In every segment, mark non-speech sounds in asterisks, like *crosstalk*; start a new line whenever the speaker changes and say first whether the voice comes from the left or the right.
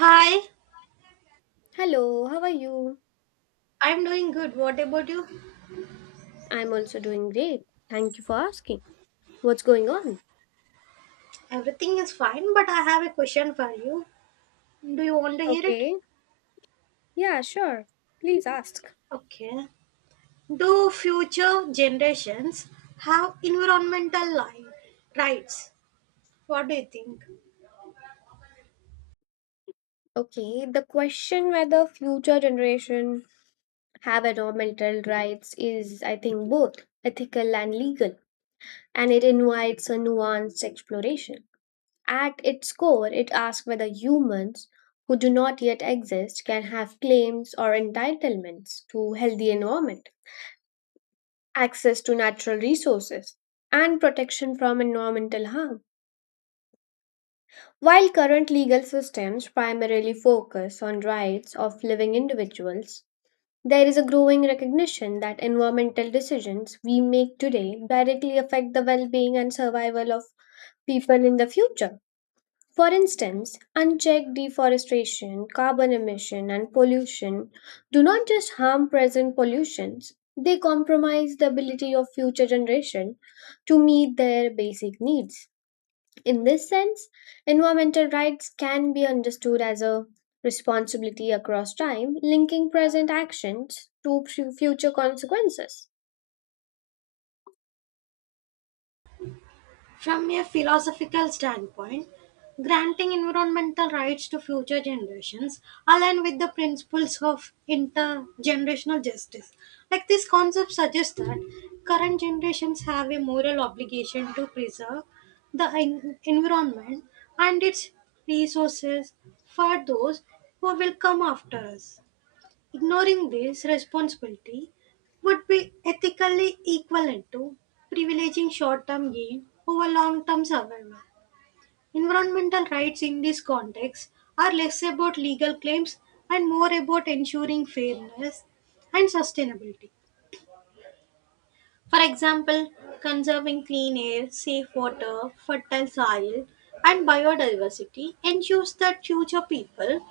right: Hi,
left: Hello, how are you?
right: I'm doing good. What about you?
left: I'm also doing great. Thank you for asking. What's going on?
right: Everything is fine, but I have a question for you. Do you want to hear it?
left: Okay, yeah, sure. Please ask.
right: Okay. Do future generations have rights? What do you think?
left: Okay, the question whether future generation have environmental rights is, I think, both ethical and legal, and it invites a nuanced exploration. At its core, it asks whether humans who do not yet exist can have claims or entitlements to healthy environment. Access to natural resources, and protection from environmental harm. While current legal systems primarily focus on rights of living individuals, there is a growing recognition that environmental decisions we make today directly affect the well being and survival of people in the future. For instance, unchecked deforestation, carbon emission, and pollution do not just harm present pollutions, they compromise the ability of future generation to meet their basic needs. In this sense, environmental rights can be understood as a responsibility across time, linking present actions to future consequences.
right: From a philosophical standpoint, granting environmental rights to future generations align with the principles of intergenerational justice. Like this concept suggests that current generations have a moral obligation to preserve the environment and its resources for those who will come after us. Ignoring this responsibility would be ethically equivalent to privileging short term gain over long term survival. Environmental rights in this context are less about legal claims and more about ensuring fairness and sustainability. For example, conserving clean air, safe water, fertile soil, and biodiversity ensures that future people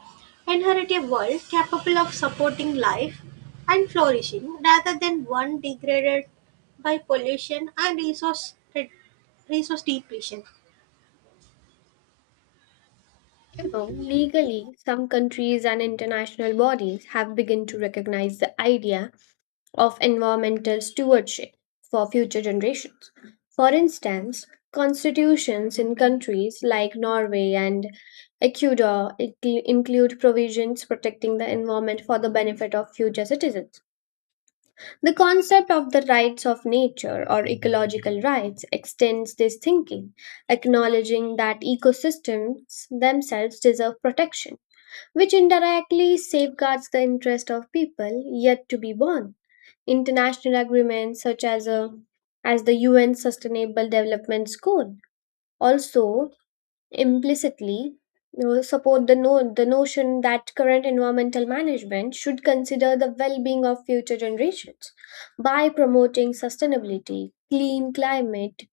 right: inherit a world capable of supporting life and flourishing rather than one degraded by pollution and resource depletion.
left: Legally, some countries and international bodies have begun to recognize the idea of environmental stewardship for future generations. For instance, constitutions in countries like Norway and Ecuador include provisions protecting the environment for the benefit of future citizens. The concept of the rights of nature or ecological rights extends this thinking, acknowledging that ecosystems themselves deserve protection, which indirectly safeguards the interest of people yet to be born. International agreements such as the UN Sustainable Development Goal also implicitly support the the notion that current environmental management should consider the well-being of future generations by promoting sustainability, clean climate,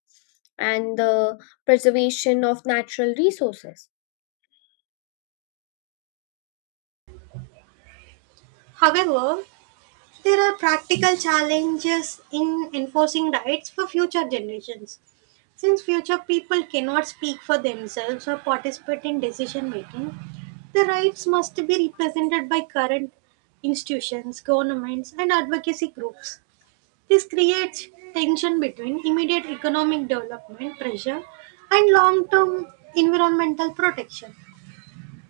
left: and the preservation of natural resources.
right: However, there are practical challenges in enforcing rights for future generations. Since future people cannot speak for themselves or participate in decision making, the rights must be represented by current institutions, governments, and advocacy groups. This creates tension between immediate economic development pressure and long term environmental protection.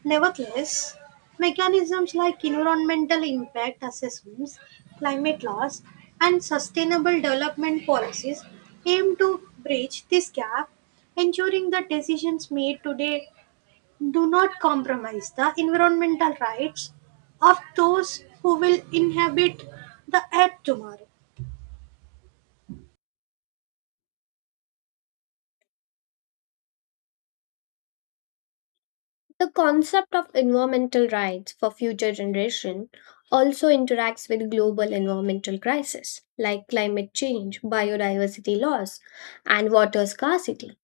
right: Nevertheless, mechanisms like environmental impact assessments, climate laws, and sustainable development policies aim to bridge this gap, ensuring that decisions made today do not compromise the environmental rights of those who will inhabit the earth tomorrow.
left: The concept of environmental rights for future generation also interacts with global environmental crises like climate change, biodiversity loss, and water scarcity.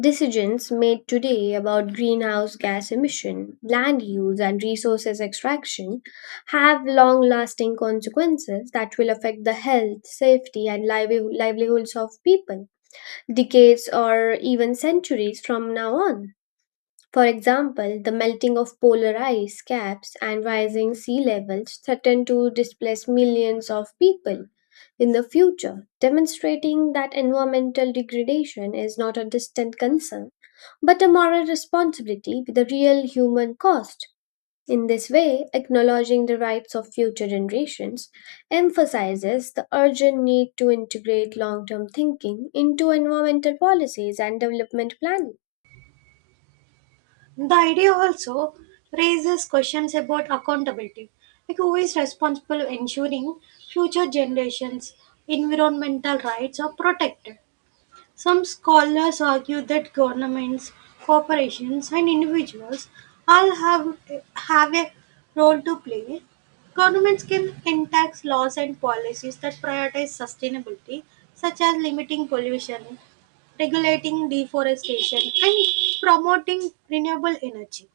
left: Decisions made today about greenhouse gas emission, land use, and resources extraction have long lasting consequences that will affect the health, safety, and livelihoods of people decades or even centuries from now on. For example, the melting of polar ice caps and rising sea levels threaten to displace millions of people in the future, demonstrating that environmental degradation is not a distant concern but a moral responsibility with a real human cost. In this way, acknowledging the rights of future generations emphasizes the urgent need to integrate long term thinking into environmental policies and development planning.
right: The idea also raises questions about accountability. Like, who is responsible for ensuring future generations' environmental rights are protected? Some scholars argue that governments, corporations, and individuals all have, have a role to play. Governments can enact laws and policies that prioritize sustainability, such as limiting pollution, regulating deforestation, and promoting renewable energy.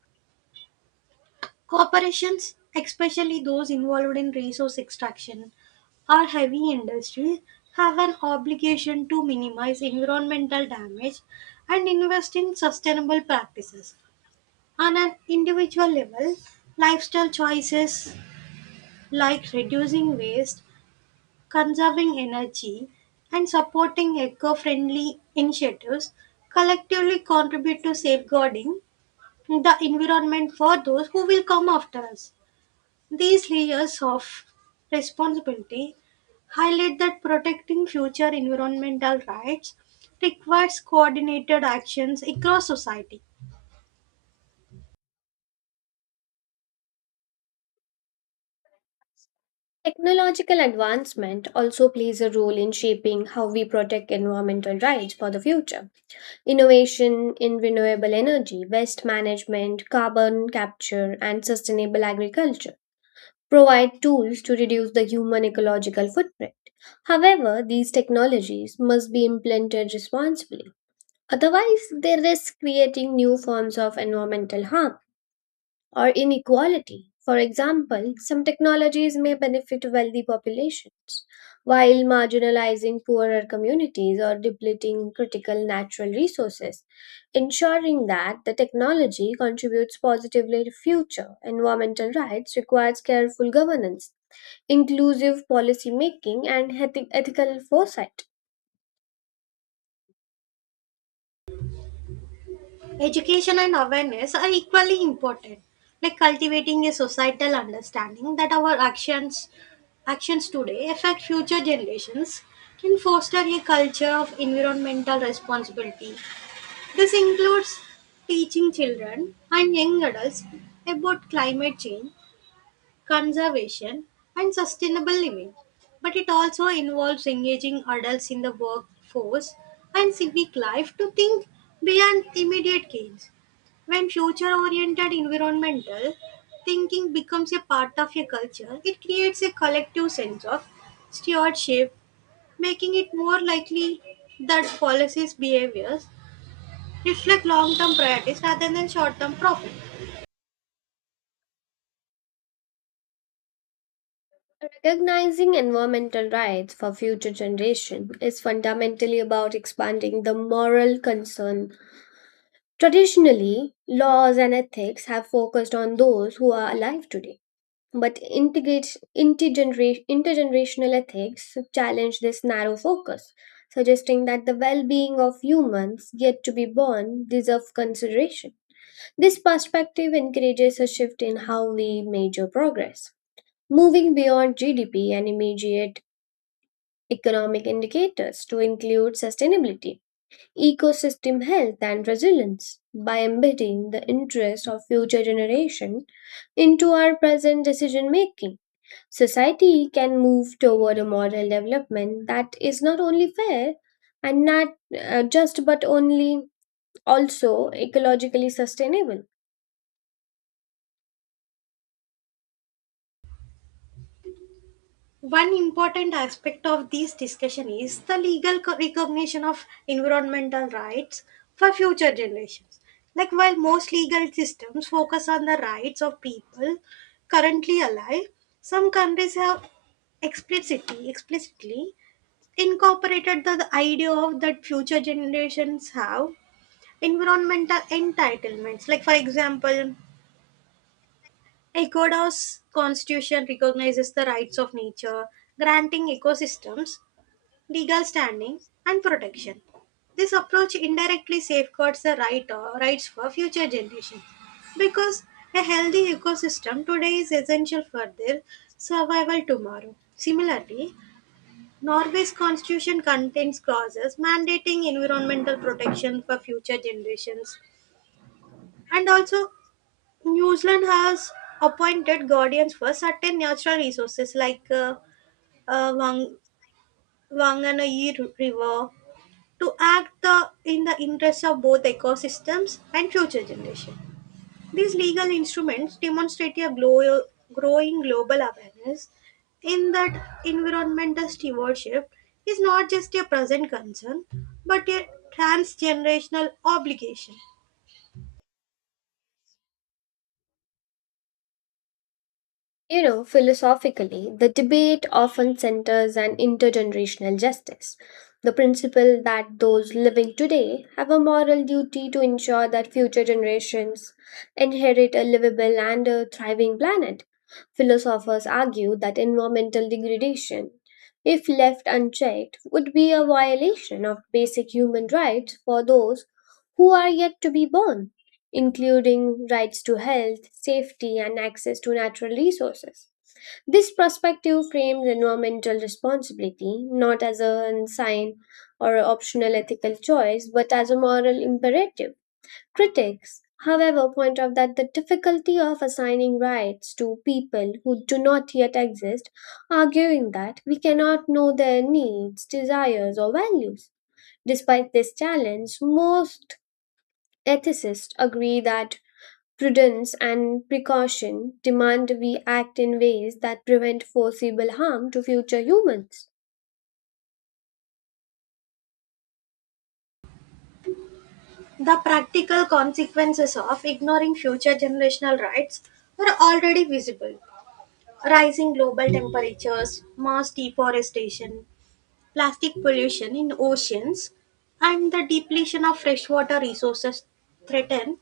right: Corporations, especially those involved in resource extraction or heavy industries, have an obligation to minimize environmental damage and invest in sustainable practices. On an individual level, lifestyle choices like reducing waste, conserving energy, and supporting eco friendly initiatives collectively contribute to safeguarding the environment for those who will come after us. These layers of responsibility highlight that protecting future environmental rights requires coordinated actions across society.
left: Technological advancement also plays a role in shaping how we protect environmental rights for the future. Innovation in renewable energy, waste management, carbon capture, and sustainable agriculture provide tools to reduce the human ecological footprint. However, these technologies must be implemented responsibly. Otherwise, they risk creating new forms of environmental harm or inequality. For example, some technologies may benefit wealthy populations, while marginalizing poorer communities or depleting critical natural resources, ensuring that the technology contributes positively to future environmental rights requires careful governance, inclusive policy making, and ethical foresight.
right: Education and awareness are equally important, like cultivating a societal understanding that our actions actions today affect future generations can foster a culture of environmental responsibility. This includes teaching children and young adults about climate change conservation, and sustainable living. But it also involves engaging adults in the workforce and civic life to think beyond immediate gains. When future oriented environmental thinking becomes a part of a culture, it creates a collective sense of stewardship, making it more likely that policies' behaviors reflect long term priorities rather than short term profit.
left: Recognizing environmental rights for future generations is fundamentally about expanding the moral concern. Traditionally, laws and ethics have focused on those who are alive today, but intergenerational ethics challenge this narrow focus, suggesting that the well being of humans yet to be born deserve consideration. This perspective encourages a shift in how we measure progress, moving beyond GDP and immediate economic indicators to include sustainability ecosystem health and resilience by embedding the interests of future generations into our present decision making. Society can move toward a model development that is not only fair and not just but only also ecologically sustainable.
right: One important aspect of this discussion is the recognition of environmental rights for future generations. Like while most legal systems focus on the rights of people currently alive, some countries have explicitly incorporated the idea of that future generations have environmental entitlements. Like for example, Ecuador's constitution recognizes the rights of nature, granting ecosystems legal standing, and protection. This approach indirectly safeguards the right or rights for future generations because a healthy ecosystem today is essential for their survival tomorrow. Similarly, Norway's constitution contains clauses mandating environmental protection for future generations. And also, New Zealand has appointed guardians for certain natural resources like uh, Wang- Whanganui River to act in the interests of both ecosystems and future generations. These legal instruments demonstrate a growing global awareness in that environmental stewardship is not just a present concern but a transgenerational obligation.
left: Philosophically, the debate often centers on intergenerational justice, the principle that those living today have a moral duty to ensure that future generations inherit a livable and a thriving planet. Philosophers argue that environmental degradation, if left unchecked, would be a violation of basic human rights for those who are yet to be born, including rights to health, safety, and access to natural resources. This perspective frames environmental responsibility not as a sign or an optional ethical choice, but as a moral imperative. Critics, however, point out that the difficulty of assigning rights to people who do not yet exist, arguing that we cannot know their needs, desires, or values. Despite this challenge, most ethicists agree that prudence and precaution demand we act in ways that prevent foreseeable harm to future humans.
right: The practical consequences of ignoring future generational rights are already visible. Rising global temperatures, mass deforestation, plastic pollution in oceans and the depletion of freshwater resources threaten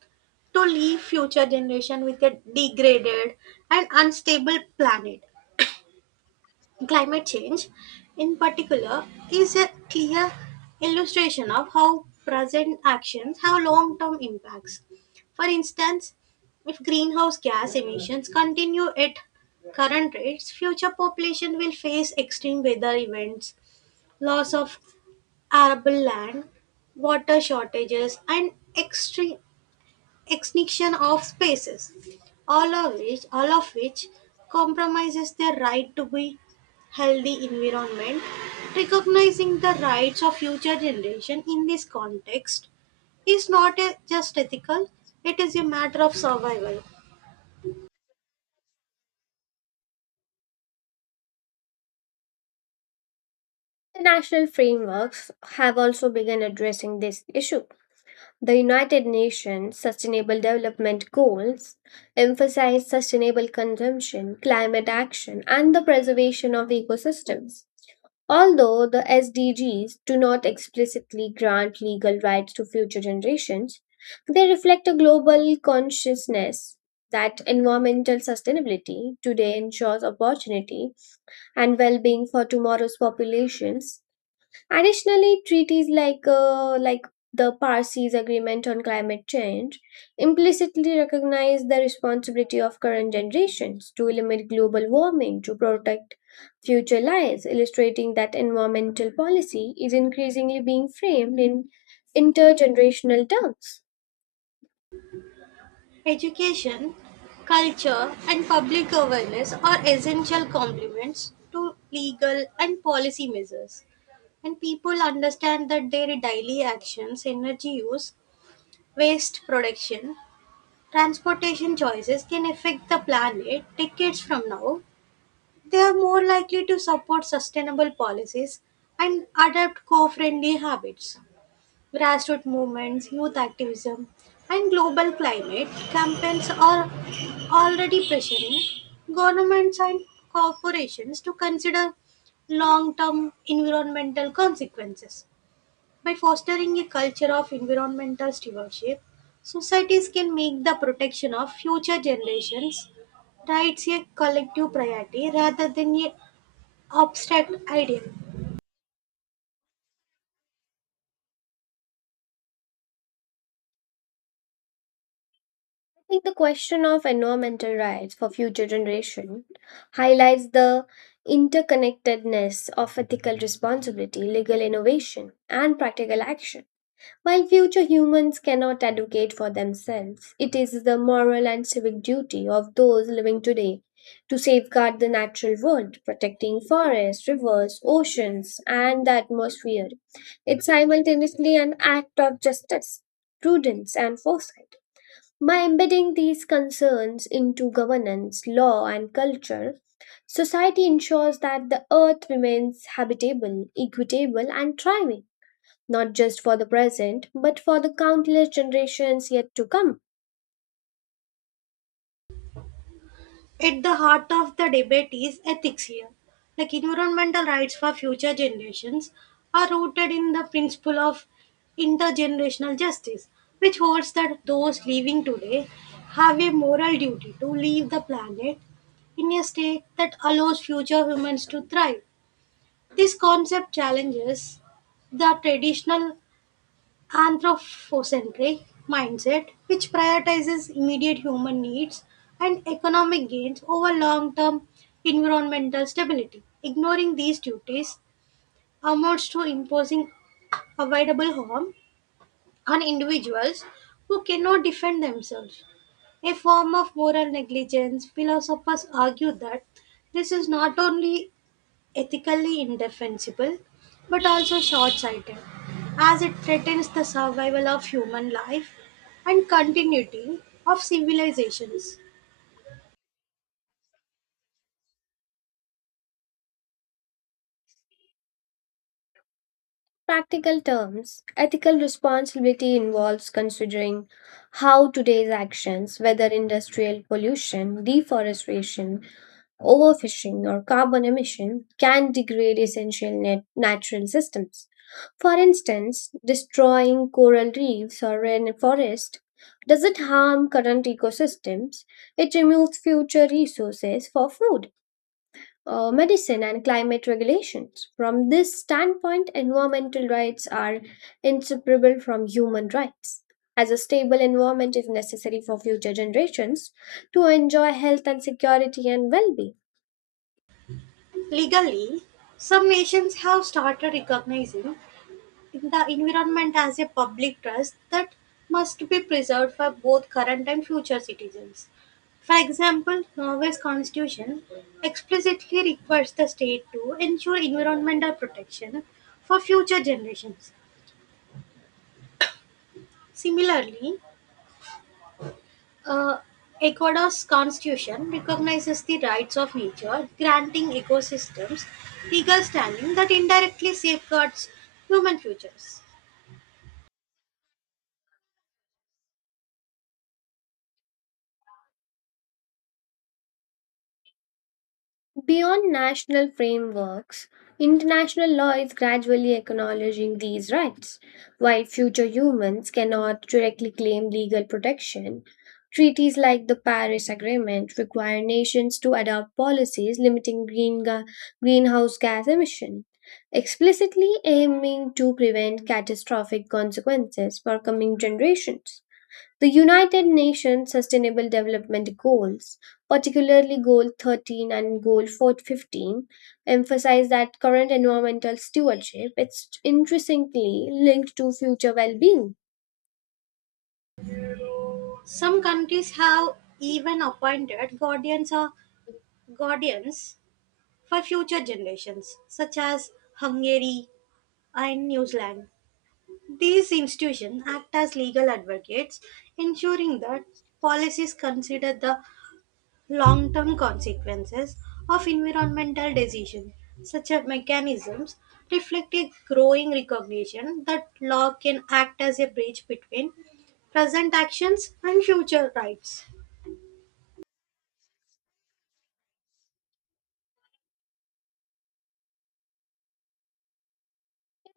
right: to leave future generation with a degraded and unstable planet. Climate change, in particular, is a clear illustration of how present actions have long-term impacts. For instance, if greenhouse gas emissions continue at current rates, future population will face extreme weather events, loss of arable land, water shortages, and extinction of species, all of which compromises their right to be healthy environment. Recognizing the rights of future generation in this context is not a- just ethical; it is a matter of survival.
left: International frameworks have also begun addressing this issue. The United Nations Sustainable Development Goals emphasize sustainable consumption, climate action, and the preservation of ecosystems. Although the SDGs do not explicitly grant legal rights to future generations, they reflect a global consciousness that environmental sustainability today ensures opportunity and well being for tomorrow's populations. Additionally, treaties like the Parsis Agreement on Climate Change implicitly recognize the responsibility of current generations to limit global warming to protect future lives, illustrating that environmental policy is increasingly being framed in intergenerational terms.
right: Education, culture, and public awareness are essential complements to legal and policy measures. And people understand that their daily actions, energy use, waste production, transportation choices can affect the planet decades from now, they are more likely to support sustainable policies and adopt co-friendly habits. Grassroots movements, youth activism, and global climate campaigns are already pressuring governments and corporations to consider long-term environmental consequences. By fostering a culture of environmental stewardship, societies can make the protection of future generations' rights a collective priority rather than an abstract ideal.
left: Think the question of environmental rights for future generation highlights the interconnectedness of ethical responsibility, legal innovation, and practical action. While future humans cannot advocate for themselves, it is the moral and civic duty of those living today to safeguard the natural world, protecting forests, rivers, oceans, and the atmosphere. It's simultaneously an act of justice, prudence, and foresight by embedding these concerns into governance, law, and culture, society ensures that the earth remains habitable, equitable, and thriving, not just for the present, but for the countless generations yet to come.
right: At the heart of the debate is ethics here. Like environmental rights for future generations are rooted in the principle of intergenerational justice, which holds that those living today have a moral duty to leave the planet in a state that allows future humans to thrive. This concept challenges the traditional anthropocentric mindset, which prioritizes immediate human needs and economic gains over long term environmental stability. Ignoring these duties amounts to imposing avoidable harm on individuals who cannot defend themselves. A form of moral negligence, philosophers argue that this is not only ethically indefensible but also short sighted, as it threatens the survival of human life and continuity of civilizations.
left: Practical terms ethical responsibility involves considering how today's actions, whether industrial pollution, deforestation, overfishing or carbon emission can degrade essential natural systems. For instance, destroying coral reefs or rainforest doesn't harm current ecosystems, it removes future resources for food. Uh, medicine and climate regulations. From this standpoint, environmental rights are inseparable from human rights. As a stable environment is necessary for future generations to enjoy health and security and well being.
right: Legally, some nations have started recognizing the environment as a public trust that must be preserved for both current and future citizens. For example, Norway's constitution explicitly requires the state to ensure environmental protection for future generations. Similarly, uh, Ecuador's constitution recognizes the rights of nature, granting ecosystems legal standing that indirectly safeguards human futures.
left: Beyond national frameworks, international law is gradually acknowledging these rights. While future humans cannot directly claim legal protection, treaties like the Paris Agreement require nations to adopt policies limiting greenhouse gas emission, explicitly aiming to prevent catastrophic consequences for coming generations. The United Nations Sustainable Development Goals, particularly Goal 13 and Goal 4 15, emphasize that current environmental stewardship is intrinsically linked to future well being.
right: Some countries have even appointed guardians for future generations, such as Hungary and New Zealand. These institutions act as legal advocates, ensuring that policies consider the long term consequences of environmental decisions, such as mechanisms, reflect a growing recognition that law can act as a bridge between present actions and future rights.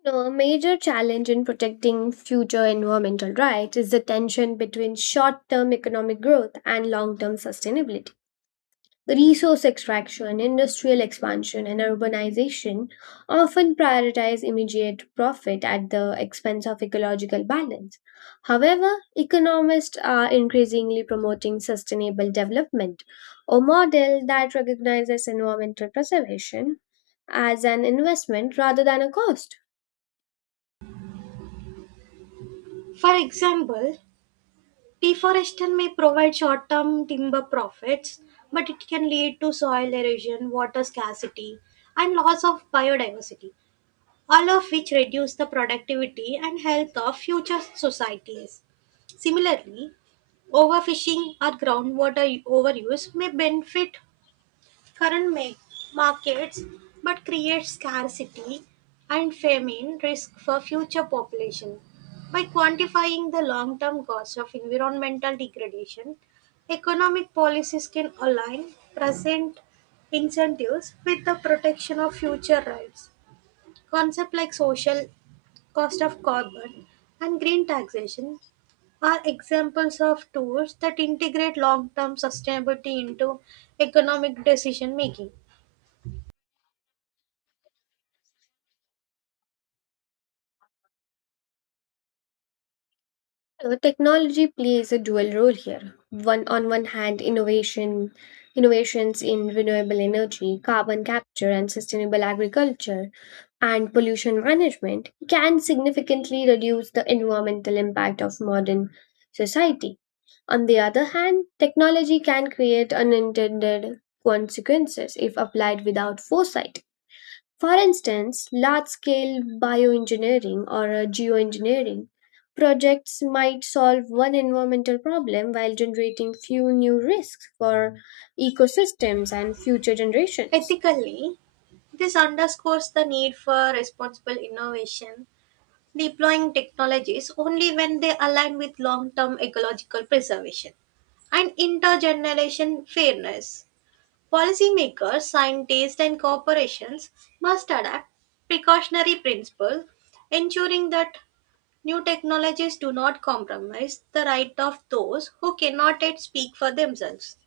left: A major challenge in protecting future environmental rights is the tension between short term economic growth and long term sustainability. Resource extraction, industrial expansion, and urbanization often prioritize immediate profit at the expense of ecological balance. However, economists are increasingly promoting sustainable development, a model that recognizes environmental preservation as an investment rather than a cost.
right: For example, deforestation may provide short term timber profits, but it can lead to soil erosion, water scarcity, and loss of biodiversity, all of which reduce the productivity and health of future societies. Similarly, overfishing or groundwater overuse may benefit current ma- markets but create scarcity and famine risk for future population. By quantifying the long term costs of environmental degradation, economic policies can align present incentives with the protection of future rights. Concepts like social cost of carbon and green taxation are examples of tools that integrate long term sustainability into economic decision making.
left: Technology plays a dual role here. One on one hand, innovations in renewable energy, carbon capture, and sustainable agriculture, and pollution management can significantly reduce the environmental impact of modern society. On the other hand, technology can create unintended consequences if applied without foresight for instance, large scale bioengineering or geoengineering projects might solve one environmental problem while generating few new risks for ecosystems and future generations.
right: Ethically, this underscores the need for responsible innovation, deploying technologies only when they align with long term ecological preservation and intergeneration fairness. Policymakers, scientists, and corporations must adapt precautionary principles, ensuring that new technologies do not compromise the right of those who cannot yet speak for themselves.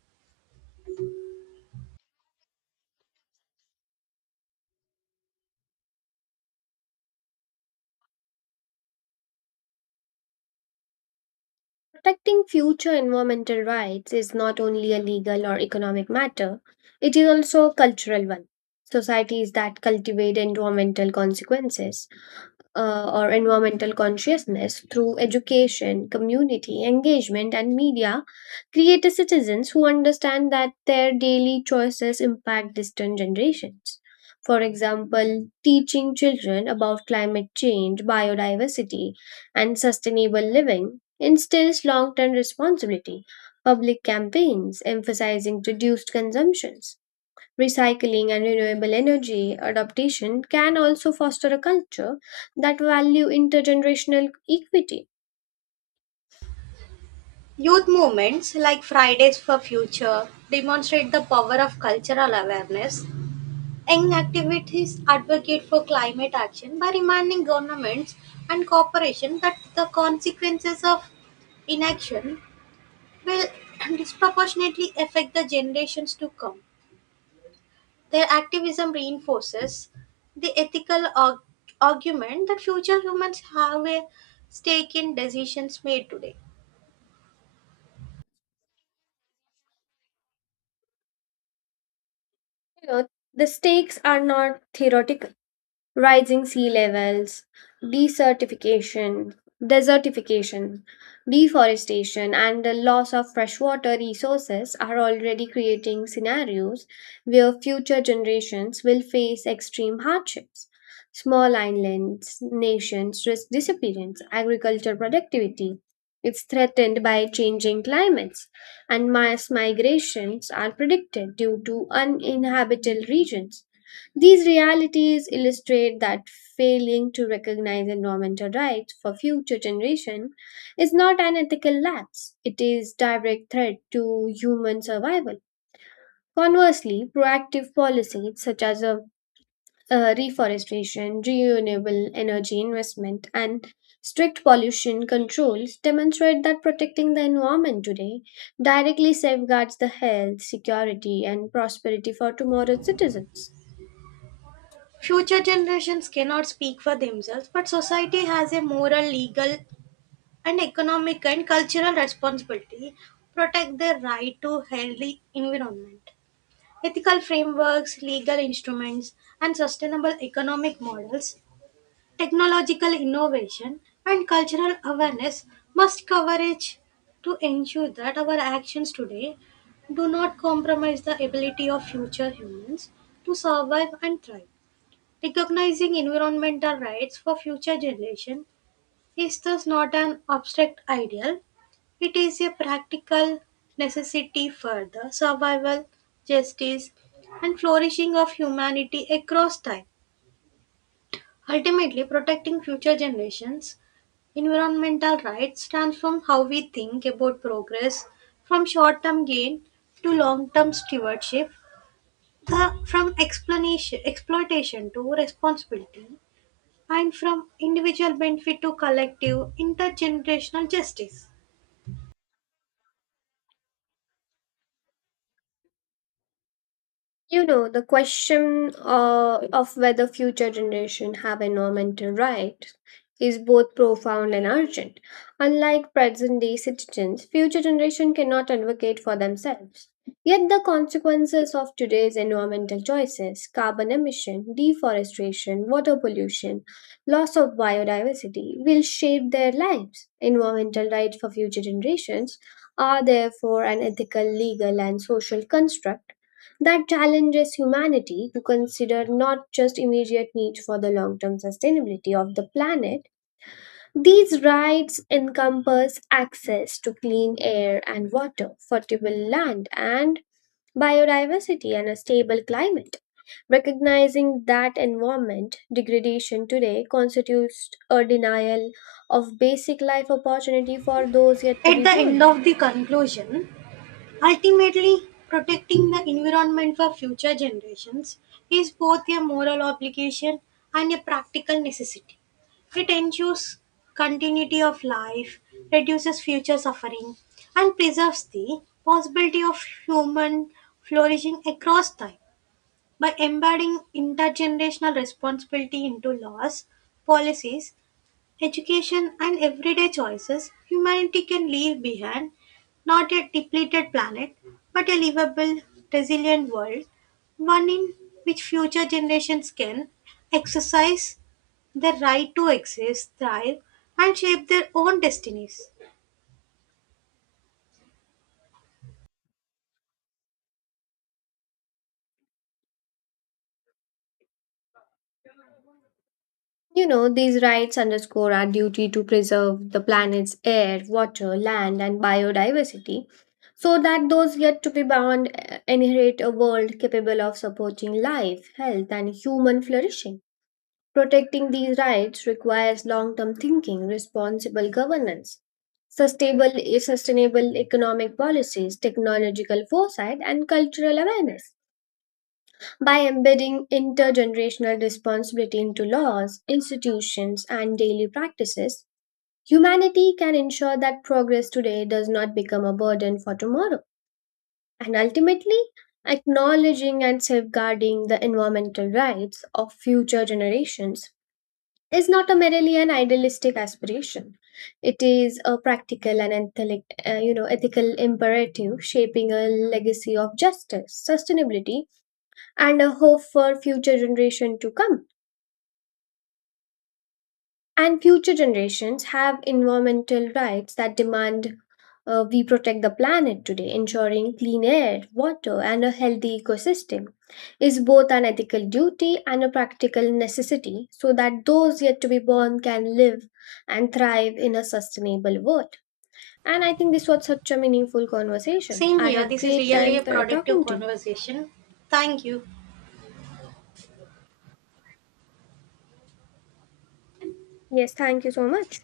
left: Protecting future environmental rights is not only a legal or economic matter, it is also a cultural one. Societies that cultivate environmental consequences or environmental consciousness through education, community engagement, and media create a citizens who understand that their daily choices impact distant generations. For example, teaching children about climate change, biodiversity, and sustainable living instills long term responsibility. Public campaigns emphasizing reduced consumptions recycling and renewable energy adaptation can also foster a culture that value intergenerational equity.
right: Youth movements like Fridays for Future demonstrate the power of cultural awareness. Young activities advocate for climate action by reminding governments and corporations that the consequences of inaction will *clears throat* disproportionately affect the generations to come. Their activism reinforces the argument that future humans have a stake in decisions made today.
left: You know, the stakes are not theoretical. Rising sea levels, desertification, desertification, deforestation, and the loss of freshwater resources are already creating scenarios where future generations will face extreme hardships. Small islands, nations risk disappearance, agricultural productivity is threatened by changing climates, and mass migrations are predicted due to uninhabitable regions. These realities illustrate that failing to recognize environmental rights for future generation is not an ethical lapse, it is direct threat to human survival. Conversely, proactive policies such as reforestation, renewable energy investment, and strict pollution controls demonstrate that protecting the environment today directly safeguards the health, security, and prosperity for tomorrow's citizens.
right: Future generations cannot speak for themselves, but society has a moral, legal, and economic and cultural responsibility to protect their right to healthy environment. Ethical frameworks, legal instruments, and sustainable economic models, technological innovation and cultural awareness must coverage to ensure that our actions today do not compromise the ability of future humans to survive and thrive. Recognizing environmental rights for future generations is thus not an abstract ideal, it is a practical necessity for the survival, justice, and flourishing of humanity across time. Ultimately, protecting future generations environmental rights transform how we think about progress from short term gain to long term stewardship, from explanation, exploitation to responsibility, and from individual benefit to collective intergenerational justice.
left: The question of whether future generation have environmental rights is both profound and urgent. Unlike present day citizens, future generation cannot advocate for themselves. Yet, the consequences of today's environmental choices carbon emission, deforestation, water pollution, loss of biodiversity will shape their lives. Environmental rights for future generations are therefore an ethical, legal, and social construct that challenges humanity to consider not just immediate needs for the long term sustainability of the planet. These rights encompass access to clean air and water, fertile land, and biodiversity and a stable climate. Recognizing that environment degradation today constitutes a denial of basic life opportunity for those yet to be
right: At the end
left: born.
right: of the conclusion, ultimately, protecting the environment for future generations is both a moral obligation and a practical necessity. It ensures continuity of life, reduces future suffering, and preserves the possibility of human flourishing across time. By embedding intergenerational responsibility into laws, policies, education and everyday choices, humanity can leave behind not a depleted planet, but a livable, resilient world, one in which future generations can exercise their right to exist, thrive, and shape their own destinies.
left: These rights underscore our duty to preserve the planet's air, water, land, and biodiversity so that those yet to be born inherit a world capable of supporting life, health, and human flourishing. Protecting these rights requires long term thinking, responsible governance, sustainable economic policies, technological foresight, and cultural awareness by embedding intergenerational responsibility into laws, institutions, and daily practices, humanity can ensure that progress today does not become a burden for tomorrow. And ultimately, acknowledging and safeguarding the environmental rights of future generations is not a merely an idealistic aspiration. It is a practical and ethical imperative shaping a legacy of justice, sustainability, and a hope for future generation to come. And future generations have environmental rights that demand we protect the planet today, ensuring clean air, water, and a healthy ecosystem is both an ethical duty and a practical necessity so that those yet to be born can live and thrive in a sustainable world. And I think this was such a meaningful conversation.
right: Same
left: I
right: here,
left: had
right: this is
left: great
right: really
left: time
right: a productive
left: talking to you.
right: conversation. Thank you.
left: Yes, thank you so much.